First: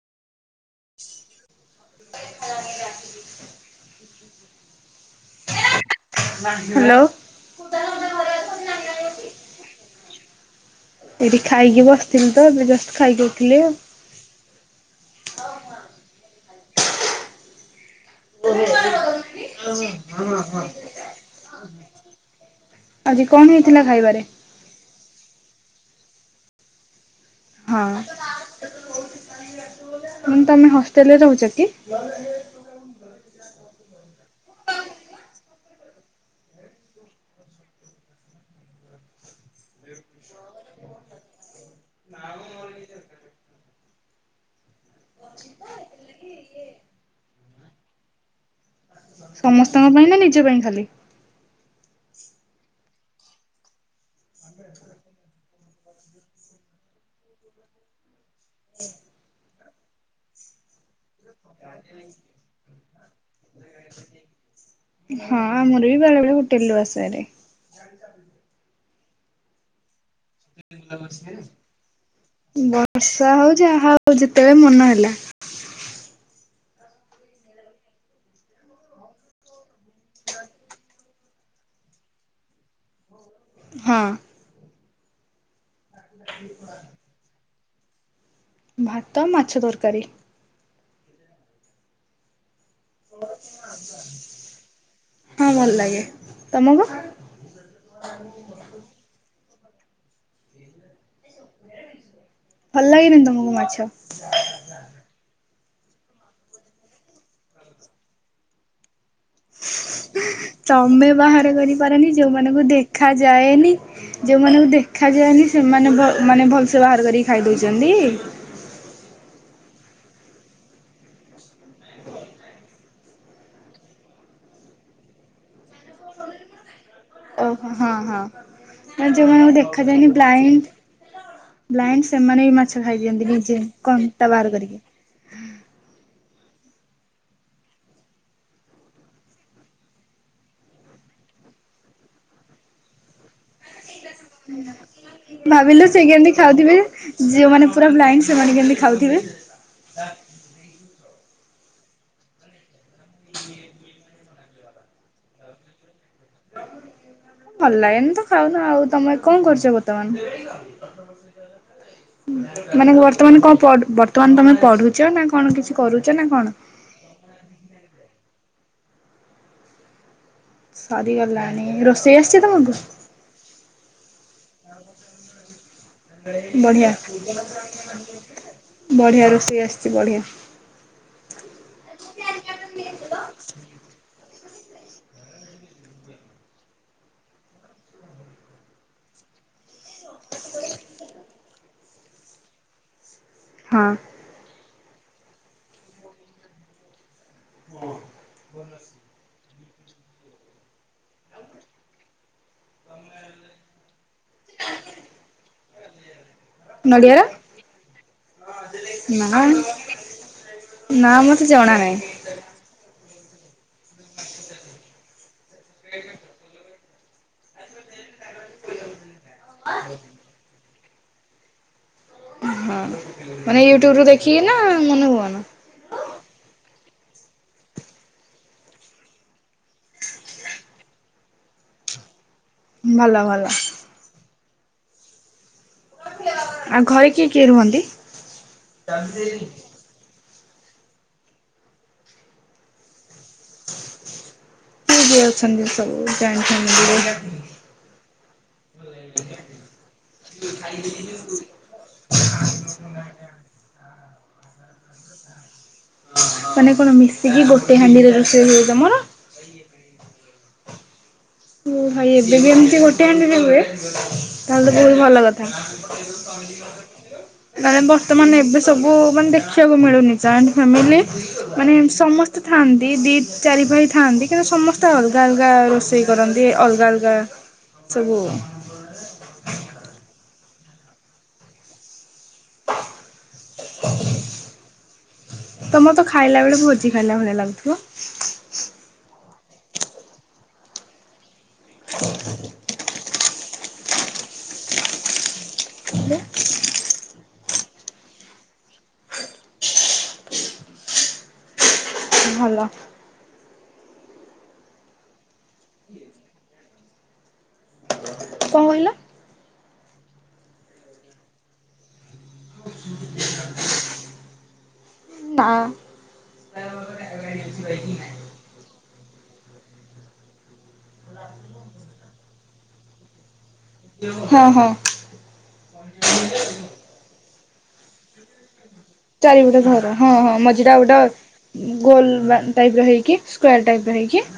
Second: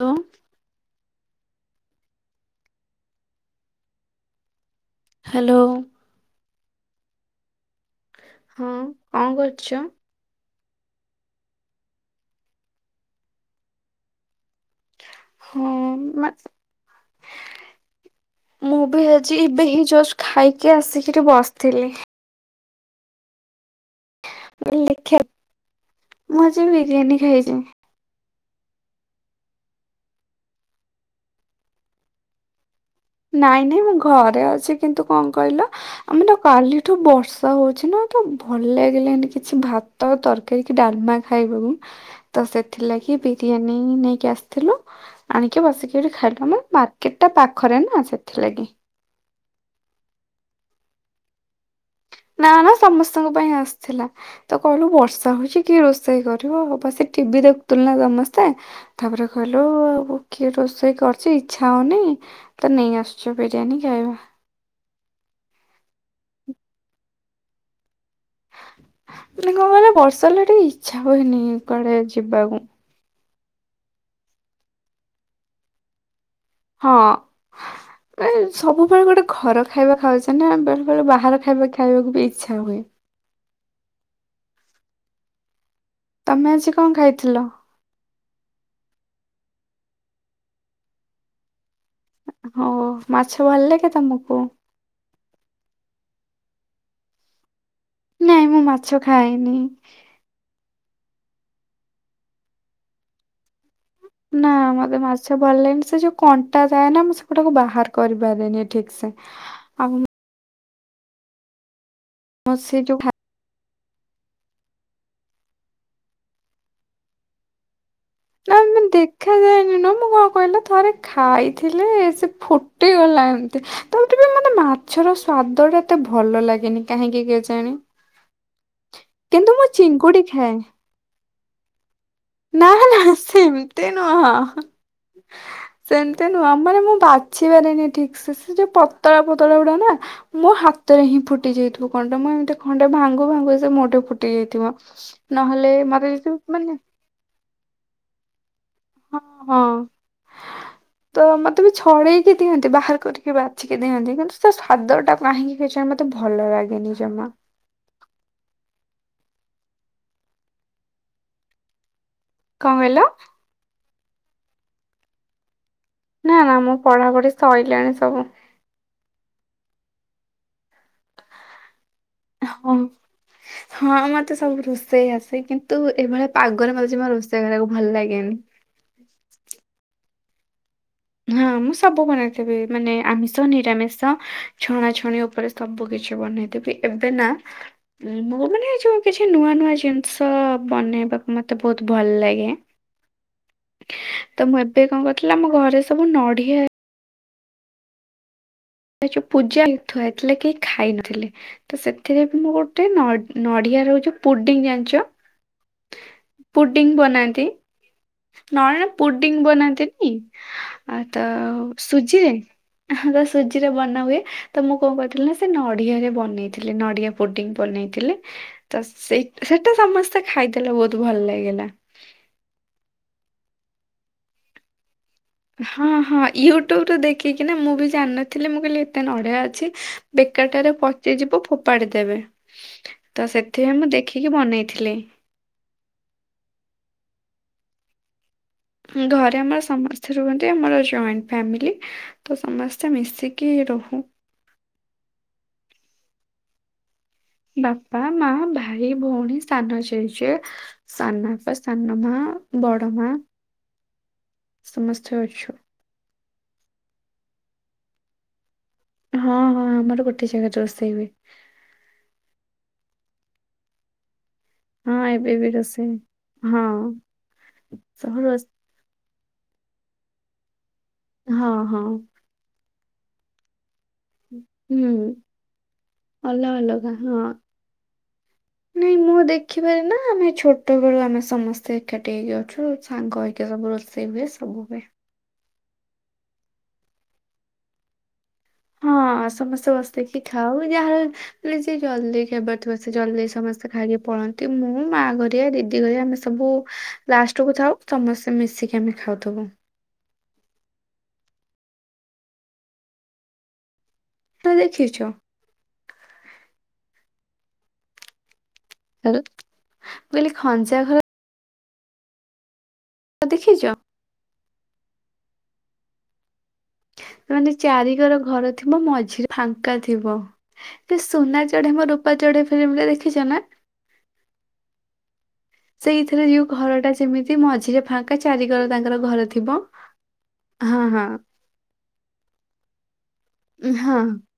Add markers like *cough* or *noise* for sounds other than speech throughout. ହ *inaudible* *unintelligible* hello. Hello. ହଁ କଣ କରୁଛ? ଏଇଠି ଖାଇକି ବସିଥିଲି ତ ଏବେ ଜଷ୍ଟ ଖାଇକି ଉଠିଲି ଆଉ। ହଁ ମୁଁ ବି ହେ ଯେ ଏବେ ହିଁ ଜଷ୍ଟ ଖାଇକି ଆସିକିରି ବସିଥିଲି। ଆଜି କଣ ହେଇଥିଲା ଖାଇବାରେ? ଲେଖ ମୁଁ ଆଜି ବିରିଆନୀ ଖାଇଛି। ହ ତମେ ହଷ୍ଟେଲରେ ରହୁଛ କି? ନାଇଁ ନାଇଁ ମୁଁ ଘରେ ଅଛି କିନ୍ତୁ କଣ କହିଲ ଆମେ ତ କାଲିଠୁ ବର୍ଷା ହଉଚି ନା ତ ଭଲ ଲାଗିଲାନି କିଛି ଭା ତ ତରକାରୀ କି ଡାଲମା ଖାଇବାକୁ ତ ସେଥିଲାଗି ବିରିୟାନୀ ନେଇକି ଆସି ଥିଲୁ ଆଣିକି ବସିକି ଏଠି ଖାଇଲୁ ଆମର ମାର୍କେଟ ଟା ପାଖରେ ନା ସେଥିଲାଗି। ସମସ୍ତଙ୍କ ପାଇଁ ନା ନିଜ ପାଇଁ ଖାଲି? ନା ନା ସମସ୍ତଙ୍କ ପାଇଁ ଆସିଥିଲା। ତ କହିଲୁ ବର୍ଷା ହଉଚି କିଏ ରୋଷେଇ କରିବ ବସିକି ଟିଭି ଦେଖୁଥିଲୁ ନା ସମ ସ୍ତେ ତାପରେ କହିଲୁ କିଏ ରୋଷେଇ କର ଚି ଇଚ୍ଛା ହଉନି ତ ନେଇ ଆସୁଚି ବିରିୟାନୀ ଖାଇବା। ହଁ ଆମର ବି ବେଳେ ବେଳେ ହୋଟେଲ ରୁ ଆସେ ହାରି। ମେ କଣ କହିଲ ବର୍ଷା ହେଲା ଟିକେ ଇଚ୍ଛା ହୁଏନି କୁଆଡେ ଯିବାକୁ। ବର୍ଷା ହଉ ଜାହା ହଉ ଯେତେବେଳେ ମନ ହେଲା ହଁ। ସବୁବେଳେ ଗୋଟେ ଘର ଖାଇବା ଖାଉଚେ ନା ବେଳେ ବେଳେ ବାହାର ଖାଇବା ଖାଇବାକୁ ବି ଇଚ୍ଛା ହୁଏ। ହଁ। ତମେ ଆଜି କଣ ଖାଇଥିଲ? ଭାତ ମାଛ ତରକାରୀ। ହୋ ହଁ ଭଲ ଲାଗେ। ତମକୁ? ନାଇଁ ମୁଁ ମାଛ ଖାଏନି। ଭଲ ଲାଗେନି ତମକୁ ମାଛ? ନା ମତେ ମାଛ ଭଲ ଲାଗେନି ସେ ଯୋଉ କଣ୍ଟା ଥାଏ ନା ମୁଁ ସେଗୁଡାକୁ ବାହାର କରିପାରେନି ଠିକ ସେ। ଆଉ ତମେ ବାହାର କରିପାରନି ମୁଁ ଯୋଉମାନଙ୍କୁ ସେ ଯୋଉ ଖା ଦେଖା ଯାଏନି ଯୋଉମାନଙ୍କୁ ଦେଖାଯାଏନି ସେମାନେ ଭ ମାନେ ଭଲ ସେ ବାହାର କରିକି ଖାଇ ଦଉଚନ୍ତି। ନା ମାନେ ଦେଖାଯାଏନି ନୁଅ ମୁଁ କଣ କହିଲିନା ଥରେ ଖାଇଥିଲି ସେ ଫୁଟିଗଲା ଏମତି *unintelligible* ମତେ ମାଛର ସ୍ଵାଦ ଟା ଏତେ ଭଲ ଲାଗେନି। କାହିଁକି ଓହୋ କେଜାଣି। ହଁ ହଁ ମ ଯୋଉମାନଙ୍କୁ କିନ୍ତୁ ମୁଁ ଦେଖାଯାଏନି ଚିଙ୍ଗୁଡି ଖାଏ। ବ୍ଲାଇଣ୍ଡ ବ୍ଲାଇଣ୍ଡ ସେମାନେ ବି ନା ମାଛ ନା ଖାଇ ଦିଅନ୍ତି ନିଜେ ସେମିତି କଣ୍ଟା ନୁହଁ ବାହାର କରିକି। *inaudible* ସେମିତି ନୁହଁ, ମାନେ ମୁଁ ବାଛି ପାରିନି ଠିକସେ। ସେ ଯୋଉ ପତଳା ପତଳା ଗୁଡା ନା ମୋ ହାତରେହିଁ ଫୁଟି ଯାଇଥିବ କଣ୍ଟା। ମୁଁ ଏମିତି ଖଣ୍ଡେ ଭାଙ୍ଗୁଭାଙ୍ଗୁ ସେ ମୋଠି ଫୁଟି ଯାଇଥିବ। ନହେଲେ ଭାବିଲୁ ସେ ମତେ ଯଦି କେମିତି ମାନେ ଖାଉଥିବେ? ଯିଉମାନେ ପୁରା ବ୍ଲାଇନ୍ ସେମାନେ କେମିତି ହଁ ଖାଉଥିବେ? ହଁ ତ ମତେ ବି ଛଡେଇକି ଦିଅନ୍ତି ବାହାର କରିକି ବାଛିିକି ଦିଅନ୍ତି। କିନ୍ତୁ ତା ସ୍ୱାଦଟା କାହିଁକି କେଜାଣି ମତେ ଭଲ ଲାଗେନି ଜମା। ଭଲ ଲାଗେନି ତ ଖାଉନ ଆଉ। ତମେ କଣ କରୁଚ ବର୍ତ୍ତମାନ? କଣ ମାନେ କହିଲ ବର୍ତ୍ତମାନ କଣ ପଡ ବର୍ତ୍ତମାନ ତମେ ପଢୁଚ ନା କଣ କିଛି କରୁ? ନା ନା ମୁଁ ପଢାପଢି ସଇଲାଣି ସବୁ। ସାରିଗଲାଣି ରୋସ ତମକୁ ହଁ ହଁ ମତେ ସବୁ ରୋଷେଇ ଆସେ। କିନ୍ତୁ ଏଭଳିଆ ପାଗରେ ବଢିଆ। ମତେ ଯମା ରୋଷେଇ କରିବାକୁ ଭଲ ଲାଗେନି। ବଢ଼ିଆ ରୋଷେଇ ଆସିଚି ବଢ଼ିଆ। ହଁ ମୁଁ ସବୁ ବନେଇଥିବି। ମାନେ ଆମିଷ ନିରାମିଷ ଛଣାଛଣି ଉପରେ ସବୁକିଛି ବନେଇଥିବି। ଏବେ ନା ମୁଁ ମାନେ ଯୋଉ କିଛି ନୂଆନୂଆ ଜିନ ଷ ବନେଇବାକୁ ମତେ ବହୁତ ଭଲ ଲାଗେ। ହଁ। ତ ମୁଁ ଏବେ କଣ କରିଥିଲି ଆମ ଘରେ ସବୁ ନଢ଼ିଆ *unintelligible* ସେ ଯୋଉ ପୂଜା *unintelligible* ଥୁଆହେଇଥିଲା କି ଖାଇନଥିଲେ। ତ ସେ ଏଥିରେ ବି ମୁଁ ଗୋଟେ ନ ନଡିଆ ରହୁଚି ପୁଡିଙ୍ଗ ଜାଣିଚ? ପୁଡିଙ୍ଗ ନଡିଆର ବନାନ୍ତି। ନରେ ନା ପୁଡିଙ୍ଗ ବନାନ୍ତିନି, ଆ ନା ତ ମତେ ଜଣା ନାହିଁ। ସୁଜିରେ। ତ ସୁଜିରେ ବନାହୁଏ, ତ ମୁଁ କଁ କରିଥିଲି ନା ସେ ନଡିଆରେ ବନେଇଥିଲି। ନଡିଆ ପୋଟିଙ୍ଗ ବନେଇଥିଲେ ତ ସେଇ ସେଟା ସମସ୍ତେ ଖାଇଦେଲେ ବହୁତ ଭଲ ଲାଗିଲା। ହଁ, ମାନେ ୟୁଟ୍ୟୁବରୁ ଦେଖିକି ନା ମନ କୁ ମନ। ହଁ ହଁ ୟୁଟ୍ୟୁବରୁ ଦେଖିକିନା, ମୁଁ ବି ଜାନନଥିଲି ମୁଁ କହିଲି ଏତେ ନଢଆ ଅଛି। ବେକାଟାରେ ପଚିଯିବ ଫୋପାଡି ଦେବେ। ଭଲ ତ ଭଲ ସେଥିପାଇଁ ମୁଁ ଦେଖିକି ବନେଇଥିଲି। ଆ ଆଉ ଘରେ କିଏ କିଏ ରୁହନ୍ତି? ଘରେ ଆମର ସମସ୍ତେ ରୁହନ୍ତି, ଆମର ଜଏଣ୍ଟ ଫ୍ୟାମିଲି ତ ସମସ୍ତେ ମିଶି କି ରହୁ। କିଏ କିଏ ଅଛନ୍ତି ସବୁ ଜଏନ୍ ଫ୍ୟାମିଲୀ ରେ? ବାପା, ମା, ଭାଇ ଭଉଣୀ, ସାନଜେଜେ। ସାନଆପା, ସାନ ମା, ବଡ ମା ସମସ୍ତେ ଅଛୁ। ମାନେ କଣ ମିଶିକି ଗୋଟେ ହାଣ୍ଡିରେ ରୋଷେଇ ହୁଏ ତମର। ହଁ ହଁ ଆମର ଗୋଟେ ଜାଗାରେ ରୋଷେଇ ହୁଏ। ଓ ଭାଇ ଏବେବି ଏମିତି ଗୋଟେ ହାଣ୍ଡିରେ ହୁଏ। ତାହେଲେ ହଁ ବହୁତ ଭଲ ଏବେ କଥା, ବି ରୋଷେଇ ହଁ ତାଲେ ସବୁ ବର୍ତ୍ତମାନ ରୋଷେ ଏବେ ସବୁ ମାନେ ଦେଖିଆକୁ ମିଳୁନି ଜଏଣ୍ଟ ଫ୍ୟାମିଲି ହଁ ମାନେ ହଁ ସମସ୍ତେ ଥାନ୍ତି ଦି ଚାରି ଭାଇ ଥାଆନ୍ତି, କିନ୍ତୁ ସମସ୍ତେ ହୁଁ। ଅଲଗା ଅଲଗା ରୋଷେଇ ରନ୍ତି, ଅଲଗା ଅଲଗା ସବୁ। ନାଇଁ ମୁଁ ମୁଁ ଦେଖିପାରେନା ଆମେ ଛୋଟ ବେଳୁ ଆମେ ସମସ୍ତେ ଏକାଠି ହେଇକି ଅଛୁ, ସାଙ୍ଗ ଏକା ସବୁ ରୋଷେଇ ହୁଏ। ସବୁ ହୁଏ। ତମରତ ଖାଇଲାବେଳେ ଭୋଜିଖାଇଲା ଭଳିଆ ଲାଗୁଥିବ। ହଁ ସମସ୍ତେ ବସିକି ଖାଉ, ଯାହାର ମାନେ ଯିଏ ଜଲଦି ଖାଇବାର ଥିବ। ସେ ଜଲଦି ସମସ୍ତେ ଖାଇକି ପଳନ୍ତି, ମୁଁ ମା ଘରିଆ ଦିଦି ଘରିଆ ଆମେ ସବୁ ଲାଷ୍ଟକୁ ଥାଉ, ସମସ୍ତେ ମିଶିକି ଆମେ ଖାଉଥିବୁ। ଭଲ। *unintelligible* ଦେଖିଚ? କଣ କହିଲ ଆଉ ମୁଁ କଲି ଖଞ୍ଜା ଘର ତ ଦେଖିଚ? ନା। ତାମାନେ ଚାରି କର ଘର ଥିବ ମଝିରେ ଫାଙ୍କା ଥିବ। ସୁନା ଚଢେଇ ମୋ ରୂପା ଚଢେଇ ଫିଲ୍ମ ଟା ଦେଖିଚ ନା? ହଁ ହଁ। ସେଇଥିରେ ଯୋଉ ଘରଟା ଯେମିତି ମଝିରେ ଫାଙ୍କ ଚାରିକର ତାଙ୍କର ଘର ଚାରିପଟେ ଥିବ, ଘର ହଁ ମଝିଟା ହଁ ଗୋଟେ ହଁ। ଗୋଲ ଟାଇପ ର ହେଇକି ସ୍କ୍ୱାର ଉଁ, ଟାଇପ ହଁ ର ହେଇକି।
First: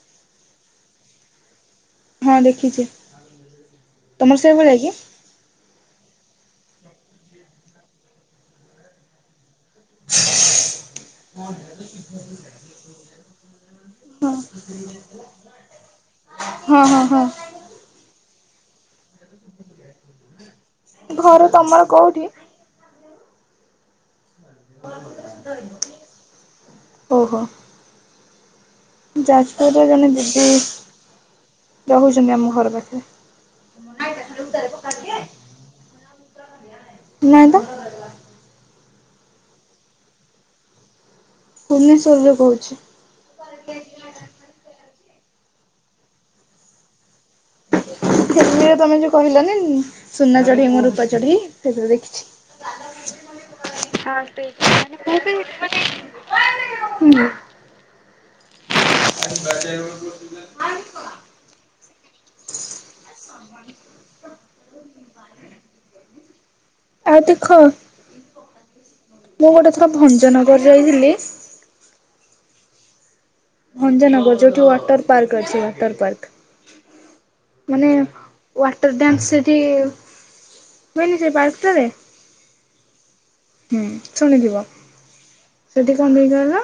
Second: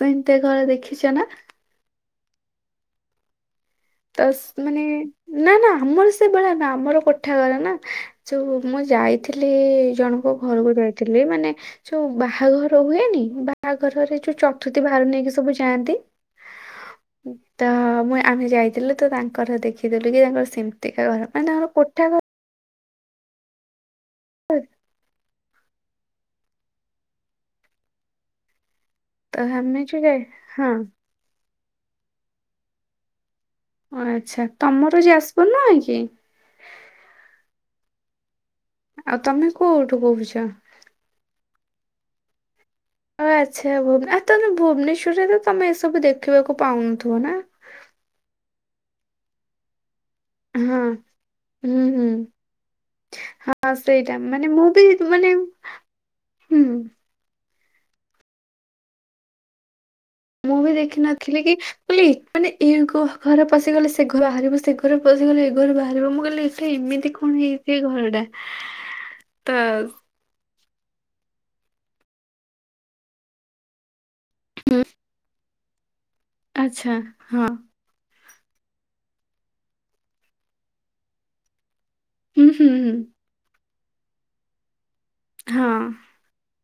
ସେମତି ଘର ଦେଖିଚ ନା? ହଁ ଦେଖିଚି। ତସ୍ ମାନେ ନା ନା ଆମର ସେଭଳିଆ ନା ଆମର କୋଠାଘର ନା, ଯୋଉ ମୁଁ ଯାଇଥିଲି ଜଣକ ଘରକୁ ଯାଇଥିଲି ମାନେ ଯୋଉ ବାହାଘର ହୁଏନି ବାହାଘରରେ ହଁ ଯୋଉ ଚତୁର୍ଥୀ ଭାର ନେଇକି ସବୁ ଯାଆନ୍ତି। ହଁ ହଁ ହଁ। ତ ମୁଁ ଆମେ ଯାଇଥିଲୁ ତ ତାଙ୍କର ଦେଖିଦେଲୁ କି ତାଙ୍କର ସେମିତିକା ଘର ମାନେ ତାଙ୍କର ତମର କୋଠା ଘ କୋଉଠି? *unintelligible* ଓ ହୋ। ତ ଆମେ ଯାଜପୁରରେ ଯୋଉ ଜଣେ ଯାଇ ଦିଦି ହଁ ରହୁଛନ୍ତି ଆମ ଘର ପାଖରେ। ଓ ଆଛା ତମର ଯାଜପୁର ନୁହଁ କି? ନାଇଁ ତ। ଆଉ ତମେ କୋଉଠୁ କହୁଛ? ଭୁବନେଶ୍ବରରୁ କହୁଛି। ଓ ଆଛା ଭୁବନେ ଆ ତମେ ଭୁବନେଶ୍ୱରରେ ତମେ ଏସବୁ ଦେଖିବାକୁ ପାଉନଥିବ ନାଁ? ସେଦିନ ତମେ ଯୋଉ କହିଲନି ସୁନା ଚଢ଼େଇ ହଁ ମୋ ରୂପା ଚଢ଼େଇ ହୁଁ ସେଇଥିରେ ହୁଁ ଦେଖିଛି। ହଁ ସେଇଟା ମାନେ ମୁଁ ବି ମାନେ ହୁଁ *unintelligible* *unintelligible* ଗାଧେଇବୁ। ମୁଁ ବି ଦେଖିନଥିଲି କି ମୁଁ କହିଲି ମାନେ ଏ ଘ ଘରେ ପଶିଗଲେ ସେ ଘର ବାହାରିବ ସେ ଘରେ ପଶିଗଲେ ଏ ଘରୁ ବାହାରିବ ମୁଁ କହିଲି ଏଠି ଏମିତି ଆଉ କଣ ଦେଖ ଇଏ ସେଇ ଘରଟା। ମୁଁ ତ ଗୋଟେ ଥର ଭଞ୍ଜନଗର ଯାଇଥିଲି ଭଞ୍ଜନଗର ଯୋଉଠି ୱାଟର ପାର୍କ ଅଛି ୱାଟର ପାର୍କ। ଆଛା ହଁ। ମାନେ ୱାଟର ଡ୍ୟାନ୍ସ ସେଠି ହୁଏନି ସେ ପାର୍କଟାରେ? ହୁଁ ହୁଁ ହୁଁ। ହୁଁ ଶୁଣିଥିବ ହଁ ସେଠି କଣ ନେଇଗଲା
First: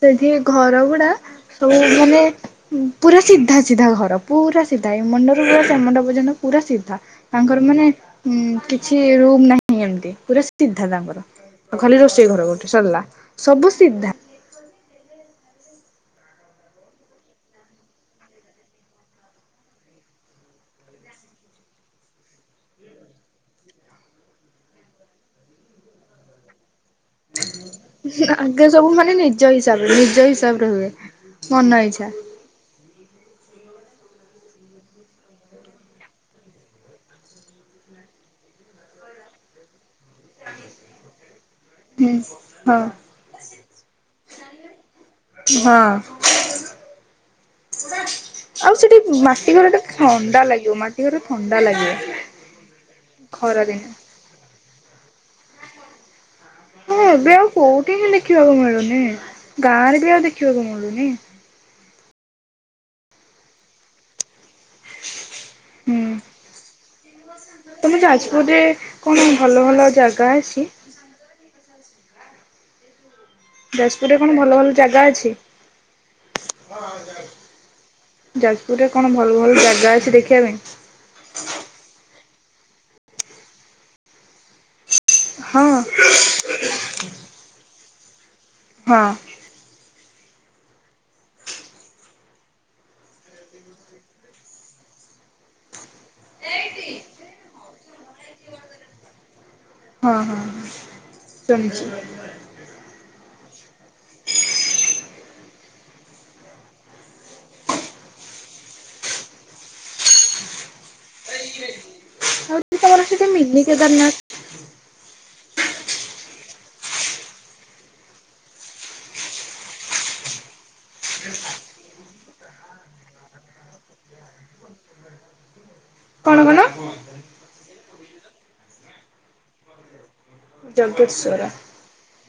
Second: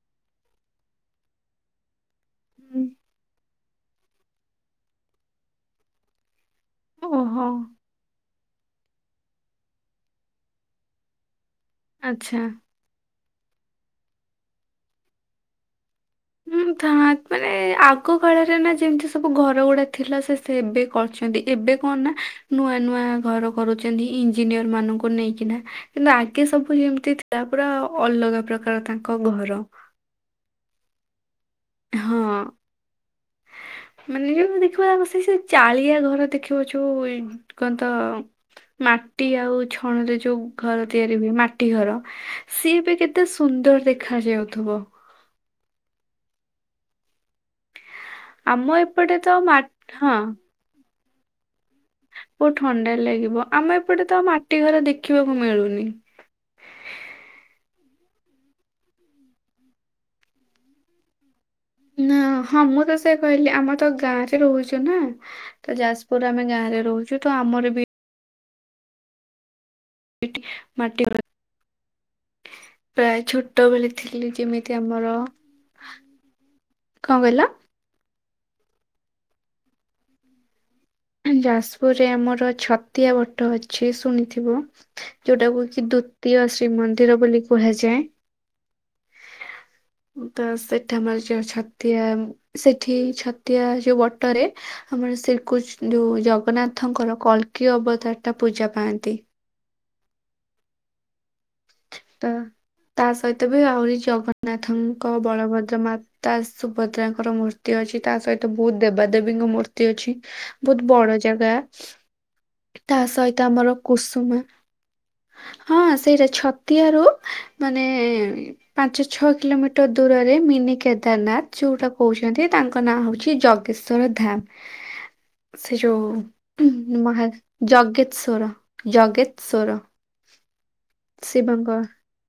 ସେଠି ଘର ଗୁଡା ସବୁ ମାନେ ଉଁ ହୁଁ, ପୁରା ସିଧା ସିଧା ଘର। ପୁରା ସିଧା ଏ ମଣ୍ଡରୁ ପୁରା ସେ ମୁଣ୍ଡ ପର୍ଯ୍ୟନ୍ତ ପୁରା ସିଧା ଓହୋ ତାଙ୍କର ମାନେ ହୁଁ କିଛି ରୁମ୍ ନାହିଁ ଏମତି ପୁରା ସିଧା ତାଙ୍କର। ଆଉ ଖାଲି ରୋଷେଇ ଆଚ୍ଛା ଘର ଗୋଟେ ସରିଲା ସବୁ ସିଧା। ହୁଁ ଥା ମାନେ ଆଗ କାଳରେ ନା ଯେମିତି ସବୁ ଘର ଗୁଡା ଥିଲା ସେ ସେ ଏବେ କରଛନ୍ତି ଏବେ କଣ ନା ନୂଆ ନୂଆ ଘର କରୁଛନ୍ତି ଇଞ୍ଜିନିୟର ମାନଙ୍କୁ ନେଇକିନା। ନା ଆଗେ ସବୁ ଯେମତି ଥି ଆଗେ ସବୁ ମାନେ ନିଜ ଘର ହିସାବରେ ନିଜ ହିସା ସାବରେ ହୁଏ ମନ ଇଚ୍ଛା। ହଁ ମାନେ ଯୋଉ ମାନେ ଦେଖିବା ବସିକି ସେ ଚାଳିଆ ଘର ଦେଖିବ ଯୋଉ କଣ ତ ମାଟି ଆଉ ଛଣରେ ଯୋ ଯୋଉ ଘର ତିଆରି ହୁଏ ମାଟି ଘର ହୁଁ ହଁ ସିଏ ବି କେତେ ସୁନ୍ଦର ଦେଖାଯାଉଥିବ। ହଁ। ଆମ ଆଉ ସେଠି ଏପଟେ ତ ମାଟି ମା ଘରଟା ହଁ ଥଣ୍ଡା ଲାଗିବ ମାଟି ଘରେ ଥଣ୍ଡା ଲାଗେ। ବହୁତ ଥଣ୍ଡା ଲାଗିବ ଆମେ ଏପଟେ ତ ମାଟି ଘର ଦେଖିବାକୁ ମିଳୁନି। ହଁ ଏବେ ଆଉ କୋଉଠି ହିଁ ଦେଖିବାକୁ ମିଳୁନି ଗାଁ ରେ ବି ଆଉ ଦେଖିବାକୁ ମିଳୁନି। ନାଁ ହଁ ହଁ ମୁଁ ତ ସେଇଆ କହିଲି ଆମର ତ ଗାଁରେ ରହୁଛୁ ନା। ତ ଯାଜପୁରରେ ଆମେ ଗାଁରେ ରହୁଛୁ ତ ଆମର ବି ଆମେ ଯାଜପୁରରେ କଣ ଭଲ ଭଲ ଜା ମାଟି ମାଟି *unintelligible* ପ୍ରାୟ ଛୋ ଟବେଳେ ଯାଜପୁରରେ କଣ ଥିଲି ଭଲ ଭଲ ଯେମିତି ଜାଗା ଆମର, ଅଛି? କଣ କହିଲ? ଯାଜପୁରରେ କଣ ଭଲ ଭଲ ଜାଗା ଅଛି ଦେଖିବା ପାଇଁ? ଯାଜପୁରରେ ଆମର ଛତିଆ ବଟ ଅଛି ଶୁଣିଥିବ। ଯୋଉଟାକୁ ହଁ କି ଦ୍ଵୁତୀୟ ଶ୍ରୀମନ୍ଦିର ବୋଲି କୁହାଯାଏ। ହଁ। ହ *unintelligible* ଉଁ, ତ ସେଠା ଆମର ଯୋଉ ଛତିଆ ସେଠି ଛତିଆ ଯୋଉ ବଟରେ ଆମର ଶ୍ରୀକୃଷ୍ ଯୋଉ ଜଗନ୍ନାଥଙ୍କର କଳ୍କି ଅବତାର ଟା ପୂଜା ପାଆନ୍ତି। ହଁ, ହଁ ଶୁଣିଛି। ଅ, ତା ସହିତ ବି ଆହୁରି ଜଗନ୍ନାଥଙ୍କ ବଳଭଦ୍ର ମା ତା ସୁଭଦ୍ରାଙ୍କର ମୂର୍ତ୍ତି ଅଛି, ତା ସହିତ ବହୁତ ଦେବାଦେବୀଙ୍କ ମୂର୍ତ୍ତି ଅଛି। ବହୁତ ବଡ ଜାଗା। ଆଉ ତା ତମର ସେଠି ସହିତ ମିନି ଆମର କେଦାରନାଥ କୁସୁମା ହଁ ସେଇଟା ଛତିଆ ରୁ ମାନେ ଉଁ, ପାଞ୍ଚ ଛଅ କିଲୋମିଟର ଦୂରରେ ମିନି କେଦାରନାଥ ଯୋଉଟା କହୁଛନ୍ତି, ତାଙ୍କ ନାଁ ହଉଛି ଜ ଗେଶର ଧାମ୍, ସେ ଯୋଉ କଣ କଣ ଉଁ, ମହା ଜଗେତଶ୍ଵର, ଜଗେତଶ୍ବର। ଜଗେଶ୍ଵର ଶିବଙ୍କ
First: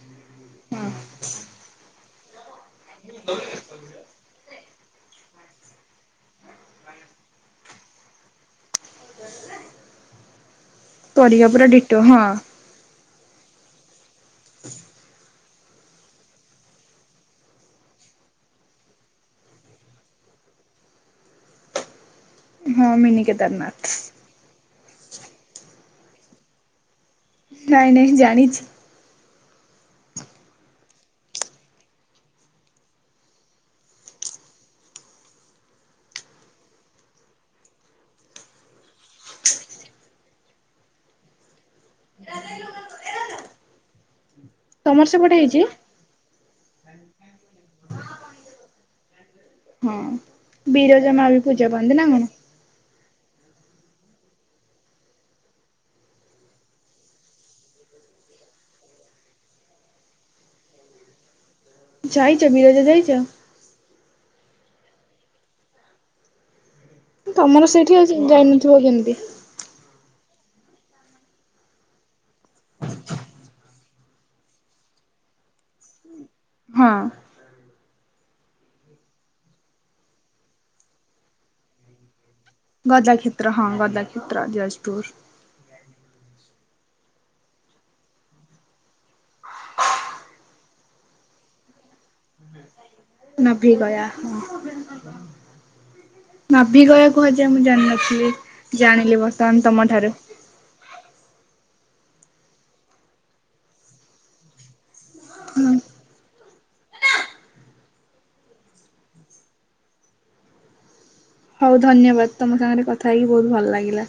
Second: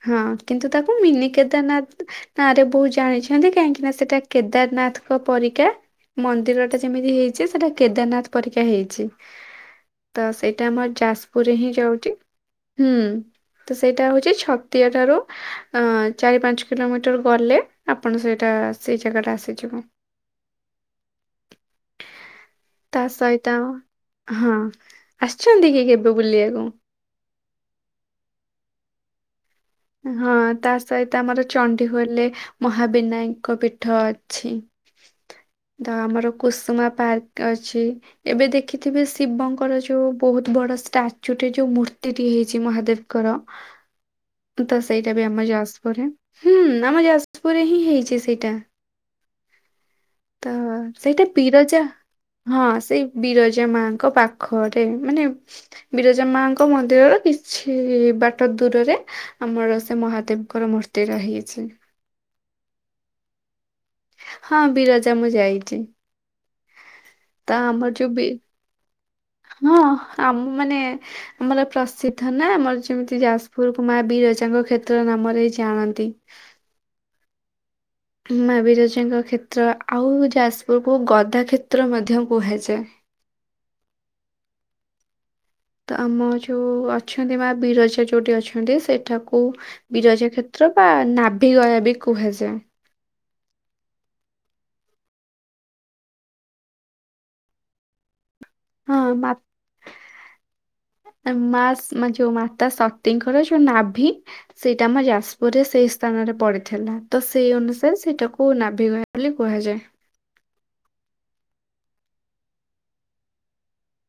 ହଁ କିନ୍ତୁ ହଁ ତାକୁ ମିନିି କେଦାରନାଥ ନାଁ ରେ ବହୁତ ଜାଣିଛନ୍ତି କାହିଁକି ନା ସେଟା କେଦାରନାଥଙ୍କ ପରିକା ମନ୍ଦିର ଟା ଯେମିତି ହେଇଛି ସେଟା କେଦାରନାଥ ପରିକା ହେଇଛି। ତ ସେଇଟା ଆମର ପରିକା ଯାଜପୁରରେ ପୁରା ହିଁ ଡିଟୋ ଯାଉଚି, ହଁ ହୁଁ,। ତ ସେଇଟା ହଉଛି ଛତିଆ ଠାରୁ ଅଁ, ଚାରି ପାଞ୍ଚ କିଲୋମିଟର ଗଲେ ଆପଣ ସେଇଟା ସେଇ ଜାଗା ଟା ଆସିଯିବ। ହଁ। ତା ମିନି ସହିତ, କେଦାରନାଥ ହଁ ଆସିଛନ୍ତି କି କେବେ ବୁଲିବାକୁ? ନାଇଁ ନାଇଁ ଜାଣିଛି। ଏ ହଁ ତା ସହିତ ଆମର ଚଣ୍ଡୀଖୋଲେ ମହାବିନାୟଙ୍କ ପୀଠ ଅଛି। ଦା ଆମର କୁସୁମା ପାର୍କ ଅଛି। ଏବେ ଦେଖିଥିବେ ଶିବଙ୍କର ଯୋଉ ବହୁତ ବଡ ଷ୍ଟାଚୁ ଟେ ଯୋଉ ମୂର୍ତ୍ତିଟି ହେଇଛି ମହାଦେବ କର। ତ ତମର ସେଇଟା ବି ସେପଟେ ଆମ ହେଇଛି? ଯାଜପୁରରେ, ହୁଁ ଆମ, ଯାଜପୁରରେ ହିଁ ହେଇଛି ସେଇଟା। ହଁ ତ ବିରଜା ସେଇଟା ମା ବି ପୂଜା ବିରଜା ପାଆନ୍ତି ନା କଣ? ହଁ ସେଇ ବିରଜା ମାଙ୍କ ପାଖରେ ମାନେ ବିରଜା ମାଙ୍କ ମନ୍ଦିରର କିଛି ବାଟ ଦୂରରେ ଆମର ସେ ମହାଦେବଙ୍କର ମୂର୍ତ୍ତି ରହିଅଛି। ଯାଇଚ ବିରଜା ଯାଇଚ? ହଁ ବିରଜା ମୁଁ ଯାଇଚି। ତୋମର ସେଇଠି ଯୋଉ ଅଛି ବି ଯାଇନଥିବ କେମିତି। ହଁ ଆମ ମାନେ ଆମର ପ୍ରସିଦ୍ଧ ନା ଆମର ଯେମିତି ଯାଜପୁରକୁ ମା ବିରଜାଙ୍କ କ୍ଷେତ୍ର ନାମରେ ଜାଣନ୍ତି। ହଁ। ମା ବିରଜାଙ୍କ କ୍ଷେତ୍ର ଆ, ଆଉ ଯାଜପୁର କୁ ଗଦା କ୍ଷେତ୍ର ମଧ୍ୟ କୁହାଯା ଗଜା କ୍ଷେତ୍ର ହଁ ଗଦା କ୍ଷେତ୍ର ଯାଜପୁର। ତ ଆମ ଯୋଉଁ ଅଛନ୍ତି ମା ବିରଜା ଯୋଉଠି ଅଛନ୍ତି ସେଠାକୁ ବିରଜା କ୍ଷେତ୍ର ବା ନାଭି ଗୟା ବି କୁହାଯାଏ। ନା ଭଭି ଗୟା ହ ନଭିଗୟା କୁହାଯାଏ ମୁଁ ଜାଣିନଥିଲି ହଁ ଜାଣିଲି ମା ବର୍ତ୍ତମାନ ତମ ଠାରୁ। ମା ଯୋଉ ମାତା ସତୀଙ୍କର ଯୋଉ ନାଭି ସେଇଟା ଆମ ଯାଜପୁରରେ ହଁ। ସେଇ ସ୍ଥାନରେ ପଡିଥିଲା ତ ସେଇ ଅନୁସାରେ ସେଇଟାକୁ ନାଭିଗ ବୋଲି କୁହାଯାଏ। ହଉ ଧନ୍ୟବାଦ ତମ ସାଙ୍ଗରେ କଥା ହେଇକି ବହୁତ ଭଲ ଲାଗିଲା।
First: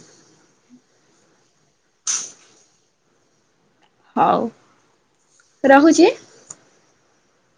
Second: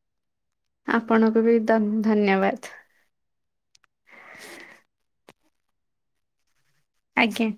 ଆପଣଙ୍କୁ ବି ଦ ଧନ୍ୟବାଦ। ହଉ ରହୁଛି। ଆଜ୍ଞା।